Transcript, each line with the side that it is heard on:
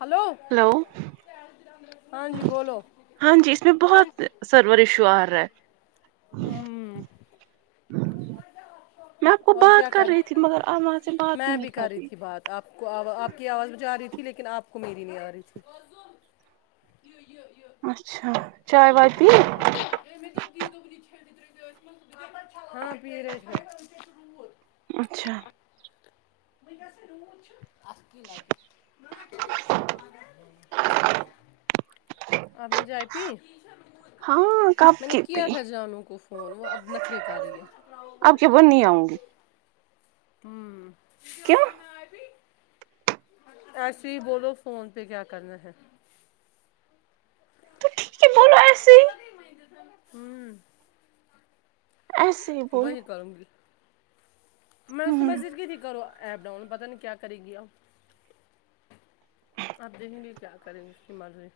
left: hello ہاں جی بولو
right: ہاں جی اس میں بہت سرور ایشو آ رہا ہے
left: ہم
right: میں آپ کو
left: اور
right: بات
left: کیا کر
right: رہی تھی مگر آپ وہاں سے بات ہی
left: میں بھی
right: نہیں
left: کر رہی تھی بات آپ کو آپ کی آواز مجھےارہی تھی لیکن آپ کو میری نہیں آ رہی تھی [unintelligible]
right: اچھا چائے وائے پی
left: ہاں [unintelligible]
right: اچھا
left: [unintelligible] [unintelligible] آپ نے چائے پی
right: ہاں کب
left: میں نے
right: کی
left: کیا
right: پی
left: تھا جانوں کو فون وہ اب نخرے کر رہی ہے
right: آپ کے بن نہیں آؤں گی
left: ہم
right: کیا
left: ایسے ہی بولو فون پہ کیا کرنا ہے
right: تو ٹھیک ہے بولنا
left: ہم [unintelligible]
right: ایسے ہی بولو
left: [unintelligible] میں اس کو
right: ہوں
left: میسج کی تھی کرو ایپ ڈاؤن پتہ نہیں کیا کرے گی آپ آپ دیکھیں گے کیا کریں گے اس کی مرضی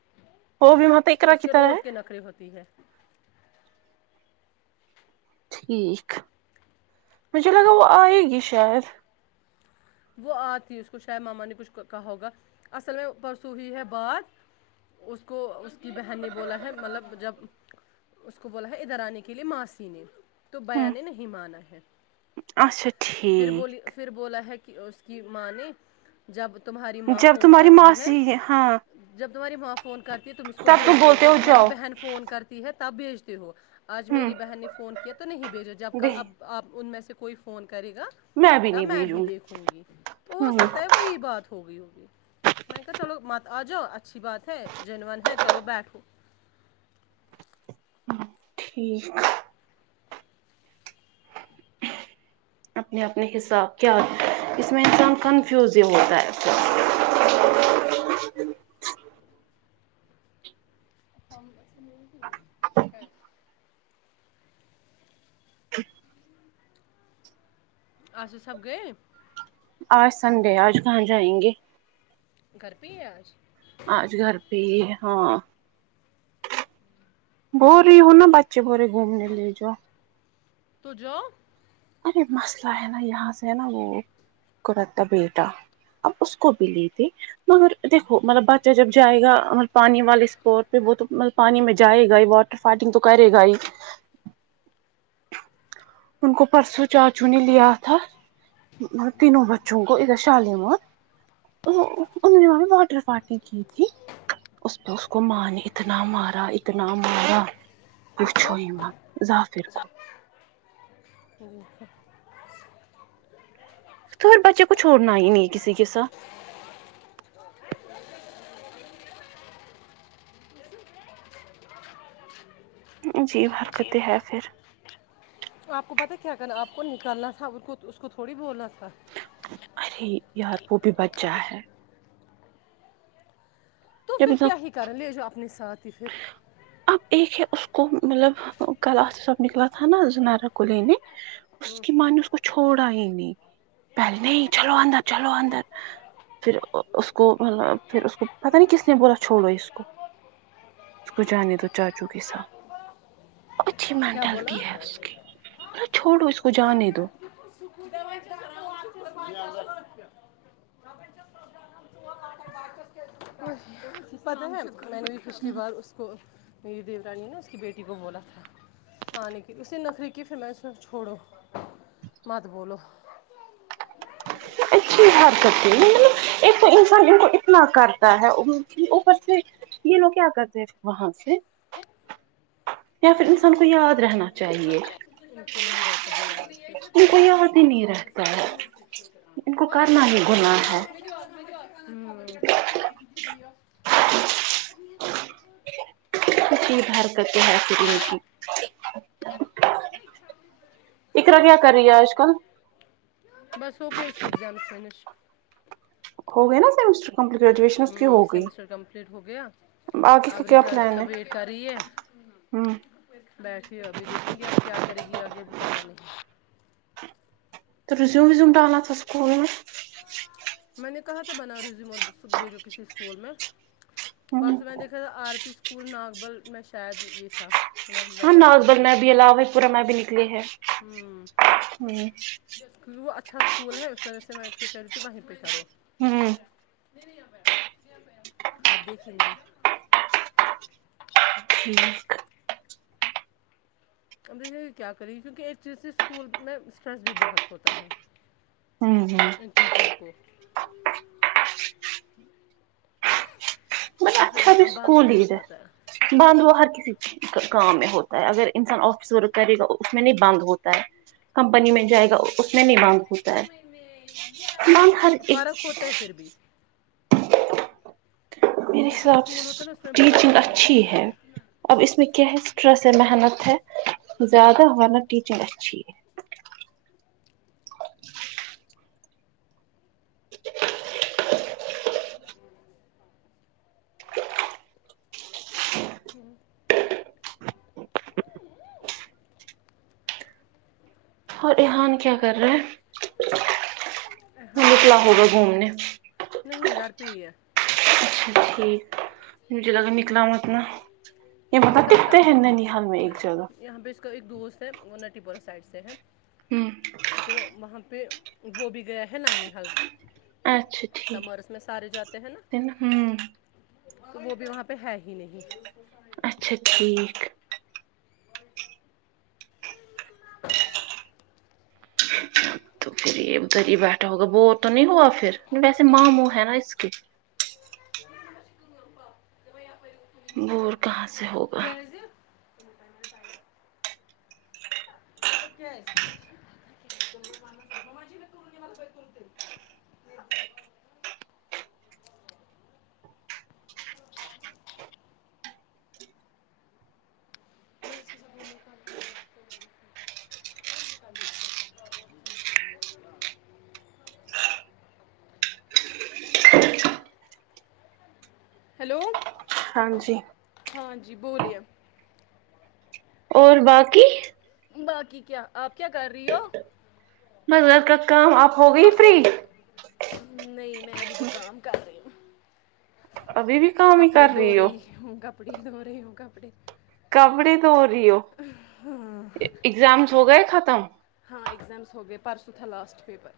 right: وہ بھی مت اقرا
left: اس
right: کی
left: کے
right: طرح
left: روز کے
right: ہے
left: نخری ہوتی ہے
right: ٹھیک مجھے لگا وہ آئے گی شاید
left: وہ آتی اس کو شاید ماما نے کچھ کہا ہوگا اصل میں پرسوں ہوئی ہے بات اس کو اس کی بہن نے بولا ہے مطلب جب اس کو بولا ہے ادھر آنے کے لیے ماسی نے تو بیا
right: ہوں
left: نے نہیں مانا ہے
right: اچھا
left: پھر بولی
right: ٹھیک
left: پھر بولا ہے کہ اس کی ماں نے جب تمہاری ماں
right: جب
left: فون
right: تمہاری
left: کرتی ہے
right: ماسی ہاں
left: جب تمہاری ماں فون کرتی ہے تم اس کو
right: تب تم
left: بیجتے ہو
right: بولتے
left: جب تمہاری
right: جاؤ
left: بہن فون کرتی ہے تب بیجتے ہو آج
right: ہوں
left: میری بہن نے فون کیا تو نہیں بھیجا جب کل اب آپ ان میں سے کوئی فون کرے گا
right: میں بھی نہیں بھیجوں گی
left: ہوں گی تو ہو
right: ہوں
left: سکتا ہے وہی بات ہوگئی ہوگی میں نے کہا چلو م آ جاؤ اچھا اچھی بات ہے جن ون ہے چلو بیٹھو
right: ٹھیک اپنے اپنے حساب کیا اس میں انسان کنفیوز ہی ہوتا ہے
left: [unintelligible] اچھا سب گئے
right: آج سنڈے آج کہاں جائیں گے
left: گھر پہ ہی ہے آج
right: آج گھر پہ ہی ہاں بول رہی ہو نا بچے باول رہے گھومنے لے جو
left: تو جاؤ
right: ارے مسئلہ ہے نا یہاں سے ہے نا وہ قورتا بیٹا اب اس کو بھی لیےتے مگر دیکھو مطلب بچہ جب جائے گا م پانی والے اسپاٹ پہ وہ تو مطلب پانی میں جائے گا ہی واٹر فائٹنگ تو کرے گا ہی ان کو پرسوں چاچو نے لیا تھا تینوں بچوں کو ادھر شالیمار وہ نے وہاں بھی واٹر پارٹی کی تھی اس پر اس کو مار اتنا مارا اتنا مارا
left: کس
right: پوچھو
left: کو
right: ہی مت ظفیر کو
left: ج
right: تو بچے کو چھوڑنا ہی نہیں ہے کسی کے ساتھ جی برکتیں ہے پھر
left: آپ کو پتاہ کیا کرنا آپ کو نکالنا تھا کو اس کو تھوڑی بولنا تھا
right: ارے یار وہ بھی بچہ ہے
left: تو پھر
right: جب
left: کیا ہی کر لے جاؤ اپنے ساتھ ہی پھر
right: اب ایک ہے اس کو مطلب کل آ سب نکلا تھا نا زنارا کو لینے اس کی ماں نے اس کو چھوڑا ہی نہیں پہل نہیں چلو اندر چلو اندر پھر اس کو مطلب پھر اس کو پتا نہیں کس نے بولا چھوڑو اس کو اس کو جانے دو چاچو کے ساتھ اچھی
left: کیا بولا
right: مینٹلٹی ہے اس کی م چھوڑو اس کو جانے دو
left: [inaudible] [unintelligible] پچھلی بار اس کو میری دیورانی نے اس کی بیٹی کو بولا تھا آنے کے لیے اس نے نخری کی پھر میں اسے چھوڑو مت بولو
right: اچھی حرکت ہی ن مطلب ایک تو انسان ان کو اتنا کرتا ہے اوپر سے یہ لوگ کیا کرتے ہیں وہاں سے یا پھر انسان کو یاد رہنا چاہیے کو یاد ہی
left: بالکل
right: نہیں رہتا ہے ان کو کرنا
left: مدر
right: ہی گناہ ہے
left: [unintelligible] [unintelligible]
right: بار کرتی ہے س کی
left: نہیں کیا
right: اقرأ کیا کر رہی ہے آج کل
left: بس ہوگی اس کے اگزامس و نش
right: ہو گئے نا سیمسٹر کمپلیٹ گریجویشن اس کی
left: ہوں
right: ہوگئی
left: سیمسٹر کمپلیٹ ہو گیا
right: آگے کا
left: اب
right: کیا
left: ریزلٹس
right: پلان
left: کا
right: ہے
left: ویٹ کر رہی ہے
right: ہ
left: بیٹھی ہو ابھی دیکھیں گے اب کیا کرے گی آگے ابھی پتہ نہیں
right: تو ریزوم وزوم ڈالا تھا اسکول میں
left: میں نے کہا تھا بنا ریزیوم اور بیجو کسی اسکول میں اوراس
right: ہمم
left: میں نے دیکھا تھا آر پی اسکول ناگبل میں شاید یہ تھا وہاں
right: ہاں ناس
left: ویکینسی
right: بل
left: تھی
right: میں بھی لو پورہ میں بھی نکلی ہے ہ
left: کی وہ اچھا اسکول ہے اس وجہ سے میں ایک کوو کہہ رہی تھی وہیں پہ کرو
right: ہوں
left: ابھی سہی اچ
right: ٹھیک
left: اندر جاکے کیا کریے کیونکہ ایک چیز سے اسکول میں اسٹریس بھی بہت ہوتا ہے
right: ھممم
left: ٹیچر کو
right: مطلب
left: اس
right: اچھا
left: اس
right: بھی اسکول ڈائس ہے بند وہ ہر کسی کام میں ہوتا ہے اگر انسان آفس ورک کرے گا اس میں نہیں بند ہوتا ہے کمپنی مل جائے گا اس میں بھی بنک ہوتا
left: پر
right: ہے
left: میں میں
right: بنک
left: ہوں،
right: ہر ایک
left: فرق ہوتا ہے پھر بھی
right: میرے
left: اس جو
right: حساب
left: اسکول ہوتا ہے نا اس میں بہت
right: ٹیچنگ
left: پرابلمس
right: اچھی
left: ہو
right: ہے
left: جاتے ہیں
right: اب اس میں کیا ہے ٹرسٹ ہے محنت ہے زیادہ محنت ہی چاہے ٹیچنگ اچھی
left: ہم
right: اور رحان کیا کر رہے ہیں
left: ہاں نہیں گھر پئی ہے
right: اچھا ٹھیک مجھے لگا نکلا ہوا تم نے
left: نکلتا
right: [unintelligible]
left: یہاں پہ اس کا ایک دوست ہے وہ نٹی بھرا سائڈ سے ہے
right: ہمم
left: تو وہاں پہ وہ بھی گیا ہے نانی ہل
right: اچھا ٹھیک
left: سممیرس میں سارے جاتے ہیں نا
right: ہمم
left: وہ بھی وہاں پہ ہے ہی نہیں
right: اچھا ٹھیک
left: [unintelligible]
right: [unintelligible] تو پھر کھی بیٹا ہوگا نہیں ہوا پھر ویسے ماموں ہیں نا اس کے
left: [unintelligible]
right: بور کہاں سے ہوگ
left: کیسی [unintelligible] [unintelligible] [unintelligible] [unintelligible] ہیلو
right: ہاں جی
left: ہاں جی بولیے
right: اور باقی
left: باقی کیا آپ کیا کر رہی ہو
right: بس گھر کا کام آپ ہو گئی فری
left: نہیں میں ابھی بھی کام کر رہی ہوں
right: ابھی بھی کام ہی
left: کپڑے
right: کر
left: دھو
right: ہو
left: رہی ہوں کپڑے دھو رہی ہوں کپڑے
right: کپڑے دھو رہی ہو اگزامس ہو گئے ختم
left: ہاں ایگزامس ہو گئے پرسوں تھا لاسٹ پیپر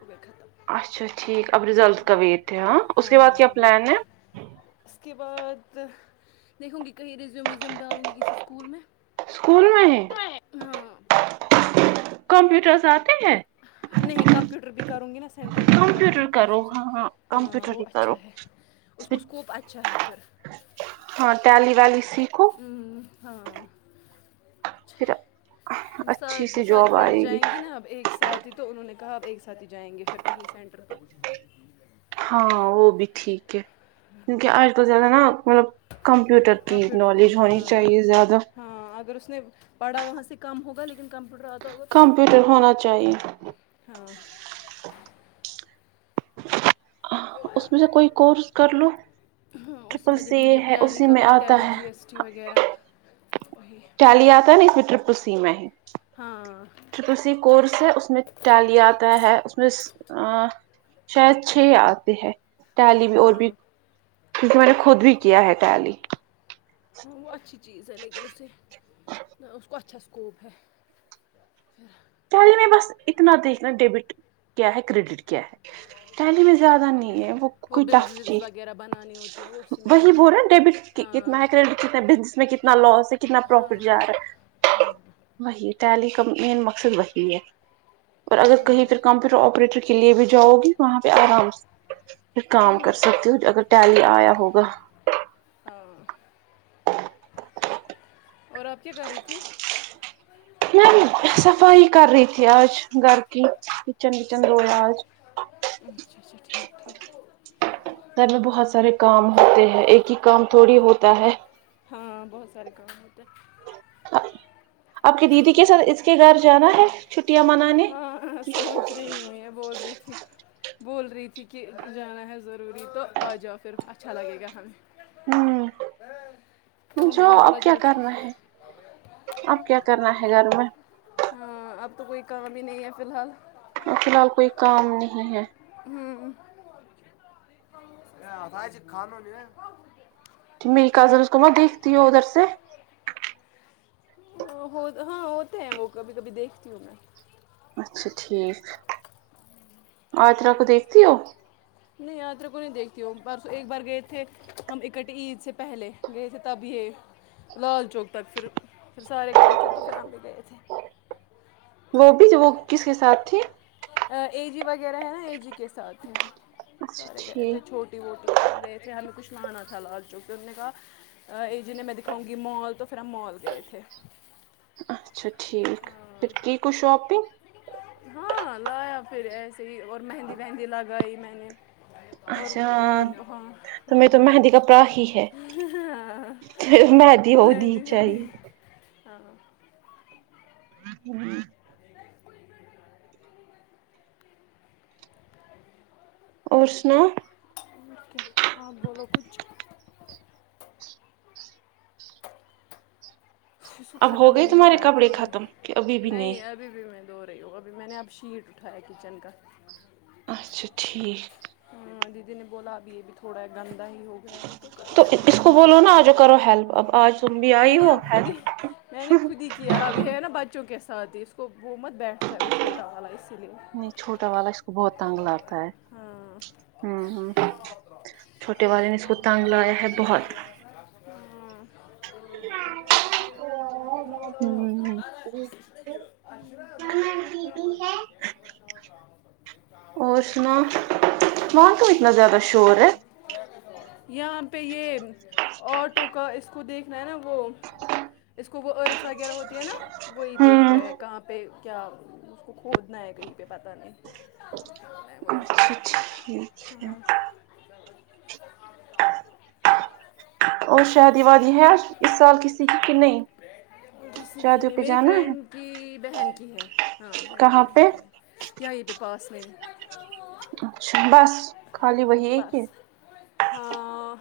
left: ہو گیا ختم
right: اچھا ٹھیک اب رزلٹ کا وائٹ ہے ہاں اس کے بعد
left: ہاں
right: کیا
left: اب
right: پلان ہے
left: رزلٹ اس کے بعد دیکھوں گی کہیں ریزیوم ویزیوم ڈالوں گی کسی اسکول میں
right: اسکول میں ہے
left: ہاں
right: کمپیوٹرس اتے ہیں
left: نہیں کمپیوٹر بھی کروں گی نا سینٹر جوائن کروں گی
right: کمپیوٹر
left: نا
right: کرو
left: پرسوں سے
right: ہاں
left: ہاں
right: کمپیوٹر
left: وہ
right: ہی کرو
left: اچھا ہے اس کو اسکوپ اچھا ہے پھر
right: ہاں ٹیلی والی سیکھو
left: ہوں ہاں
right: پھرا
left: ہم سب ساری فرینڈس جائیں گی نا اب ایک ساتھ تو انہوں نے کہا اب ایک ساتھ ہی جائیں گے پھر کہیں سینٹر تو
right: ہاں وہ بھی ٹھیک ہے کیونکہ آج کل زیادہ نا مطلب کمپیوٹر
left: سینٹ
right: کی
left: کمپیوٹر
right: نالیج
left: کہیں
right: ہونی
left: ہاں
right: چاہیے زیادہ
left: ہاں اگر اس نے پڑھا وہاں سے کم ہوگا لیکن کمپیوٹر آ
right: کمپیوٹر ہونا چاہیے
left: ہاں
right: اس میں سے کوئی کورس کر لو
left: ہاں اسی
right: ٹرپل
left: میں
right: سی
left: دیکھوں گی اب
right: ہے
left: ٹیلی
right: اسی میں
left: کروں گی
right: آتا
left: ٹیلی
right: ہے
left: جی ایس ٹی وغیرہ وہی
right: ٹیلی آتا نا اس وٹرپ سی میں ہی
left: ہاں
right: سی کورس ہے اس میں ٹیلی آتا ہے اس میں شاید چھ آتے ہیں ٹیلی بھی اور بھی
left: ہاں
right: کیونکہ میں نے خود بھی کیا ہے ٹیلی
left: ہاں وہ اچھی چیز ہے لیکن اسے ن اس کا اچھا سکوپ ہے
right: ٹیلی میں بس اتنا دیکھنا ڈیبٹ کیا ہے کریڈٹ کیا ہے ٹیلی میں زیادہ
left: ہاں
right: نہیں ہے وہ کوئی
left: بلز
right: ٹف تھی
left: ولز وغیرہ بنانی ہوتی ہیں وہ اسی میں
right: وہی
left: بنتی
right: بول
left: ہیں
right: رہا ڈیبٹ
left: ہاں
right: کتنا ہی کریڈ کتنے بزنس میں کتنا لاس ہے کتنا
left: ہاں
right: پروفٹ جا رہا ہے وہی ٹیلی کا مین وہی ہے اور اگر
left: ہاں
right: کہیں پھر کمپیوٹر آپریٹر کی کے لیے بھی جاؤ گی وہاں پہ آرام سے کام کر سکتی ہو اگر ٹیلی آیا ہوگا
left: ہاں اور آپ کیا کر رہی تھی
right: میم صفائی کر رہی تھی آج گھر کی کچن وچن دھویا آج
left: اچھا اچھا ٹھیک ٹھیک
right: گھر میں بہت سارے کام ہوتے ہیں ایک ہی کام تھوڑی ہوتا ہے
left: ہاں بہت سارے کام ہوتے ہیں
right: آپ کی دیدی کے ساتھ اس کے گھر جانا ہے چھٹیاں منانے
left: ہاں ہاں سوچ رہی ہ یہ بول رہی تھی بول رہی تھی کہ جانا ہے ضروری تو آ جاؤ پھر اچھا لگے گا ہمیں
right: ہوں
left: ا میں
right: جو
left: نے بولا
right: اب کیا
left: چلو ٹھیک
right: کرنا
left: ہے
right: اب کیا کرنا ہے گھر میں
left: ہاں اب تو کوئی کام ہی نہیں ہے فی الحال
right: اور فی الحال کوئی کام نہیں ہے
left: ہوں [unintelligible] [unintelligible]
right: میری کزنس کو میں دیکھتی ہوں ادھر سے
left: ہاں آتے ہیں وہ کبھی کبھی دیکھتی ہوں میں
right: اچھا ٹھیک آ یاترا کو دیکھتی ہو
left: میں یاترا کو نہیں دیکھتی ہوں پرسوں ایک بار گئے تھے ہم اکٹے عید سے پہلے گئے تھے تب یہ لال چوک تک پھر پھر سارے گئے تھے تو پھر ہم بھی گئے تھے
right: وہ بھی وہ کس کے ساتھ تھی
left: اے جی وغیرہ ہے نا اے جی کے ساتھ ہیں
right: اچھا
left: سارے گئے تھے
right: ٹھیک
left: چھوٹے رٹی ووٹیئے گئے تھے ہم کچھ لانا تھا لال چوک سے پھر ہم نے کہا ای جنہیں میں دکھاؤں گی مال تو پھر ہم مال گئے تھے
right: اچھا ٹھیک پھر کی کوئی شاپنگ
left: ہاں لایا پھر ایسے ہی اور مہندی وہندی لگائی میں نے اور
right: اچھا تمہیں تو مہندی کپڑا ہی ہے مہندی ہونی چاہیے
left: [unintelligible] ہاں
right: [inaudible]
left: [unintelligible]
right: اور سنا
left: کیا آپ بولو کچھ اس کو
right: اب ہو
left: ختم ہی
right: گئی
left: نہیں
right: تمہارے
left: ہوتا ہے
right: کپڑے
left: کام
right: ختم کہ ابھی بھی
left: نہیں ابھی ابھی میں دھو رہی ہوں ابھی میں نے اب شیٹ اٹھایا کچن کا
right: اچھا ٹھیک
left: ہاں دیدی نے بولا ابھی یہ بھی تھوڑا گندا ہی ہو گیا ہے تو کر
right: اس
left: صاف
right: کو
left: یہ
right: بولو نا آجو کرو ہیلپ اب آج تم بھی
left: میں
right: آئی
left: نے
right: ہو
left: اب خود ہی
right: ہیلپ
left: میں نے خود ہی کیا اب یہ ہے نا بچوں کے ساتھ ہی اس کو وہ مت بیٹھتا ہے وہ چھوٹا والا اسی لیے
right: نہیں چوٹا والا اس کو بہت تنگ لگتا
left: ہاں
right: چھوٹے والے نے اس کو تانگ لایا ہے بہت
left: [unintelligible]
right: ہوں
left: [unintelligible] [unintelligible]
right: اور سنا وہاں کیوں اتنا
left: [inaudible]
right: زیادہ شور ہے
left: یہاں پہ یہ آٹو کا کو دیکھنا ہے نا وہ اس کو وہ ارتھ وغیرہ ہوتی ہے نا وہی دیکھ
right: ہوں
left: رہے ہیں کہاں پہ پہ کیا اس کو کھودنا ہے کہیں پہ پتا نہیں کوئی
right: اچھا ٹھیک ہے
left: ہمم
right: اور شادی وادی ہے اس سال کسی کی کہ نہیں
left: اسی
right: شادیوں
left: کی
right: پہ
left: میری
right: جانا ہے
left: فرینڈ کی بہن کی ہے ہاں بہن کی
right: کہاں
left: بہن
right: پہ
left: کی ہے یہیں پہ پاس نہیں
right: اچھا بس خالی وہی
left: ہمم
right: ایک
left: بس
right: ہے
left: ہاں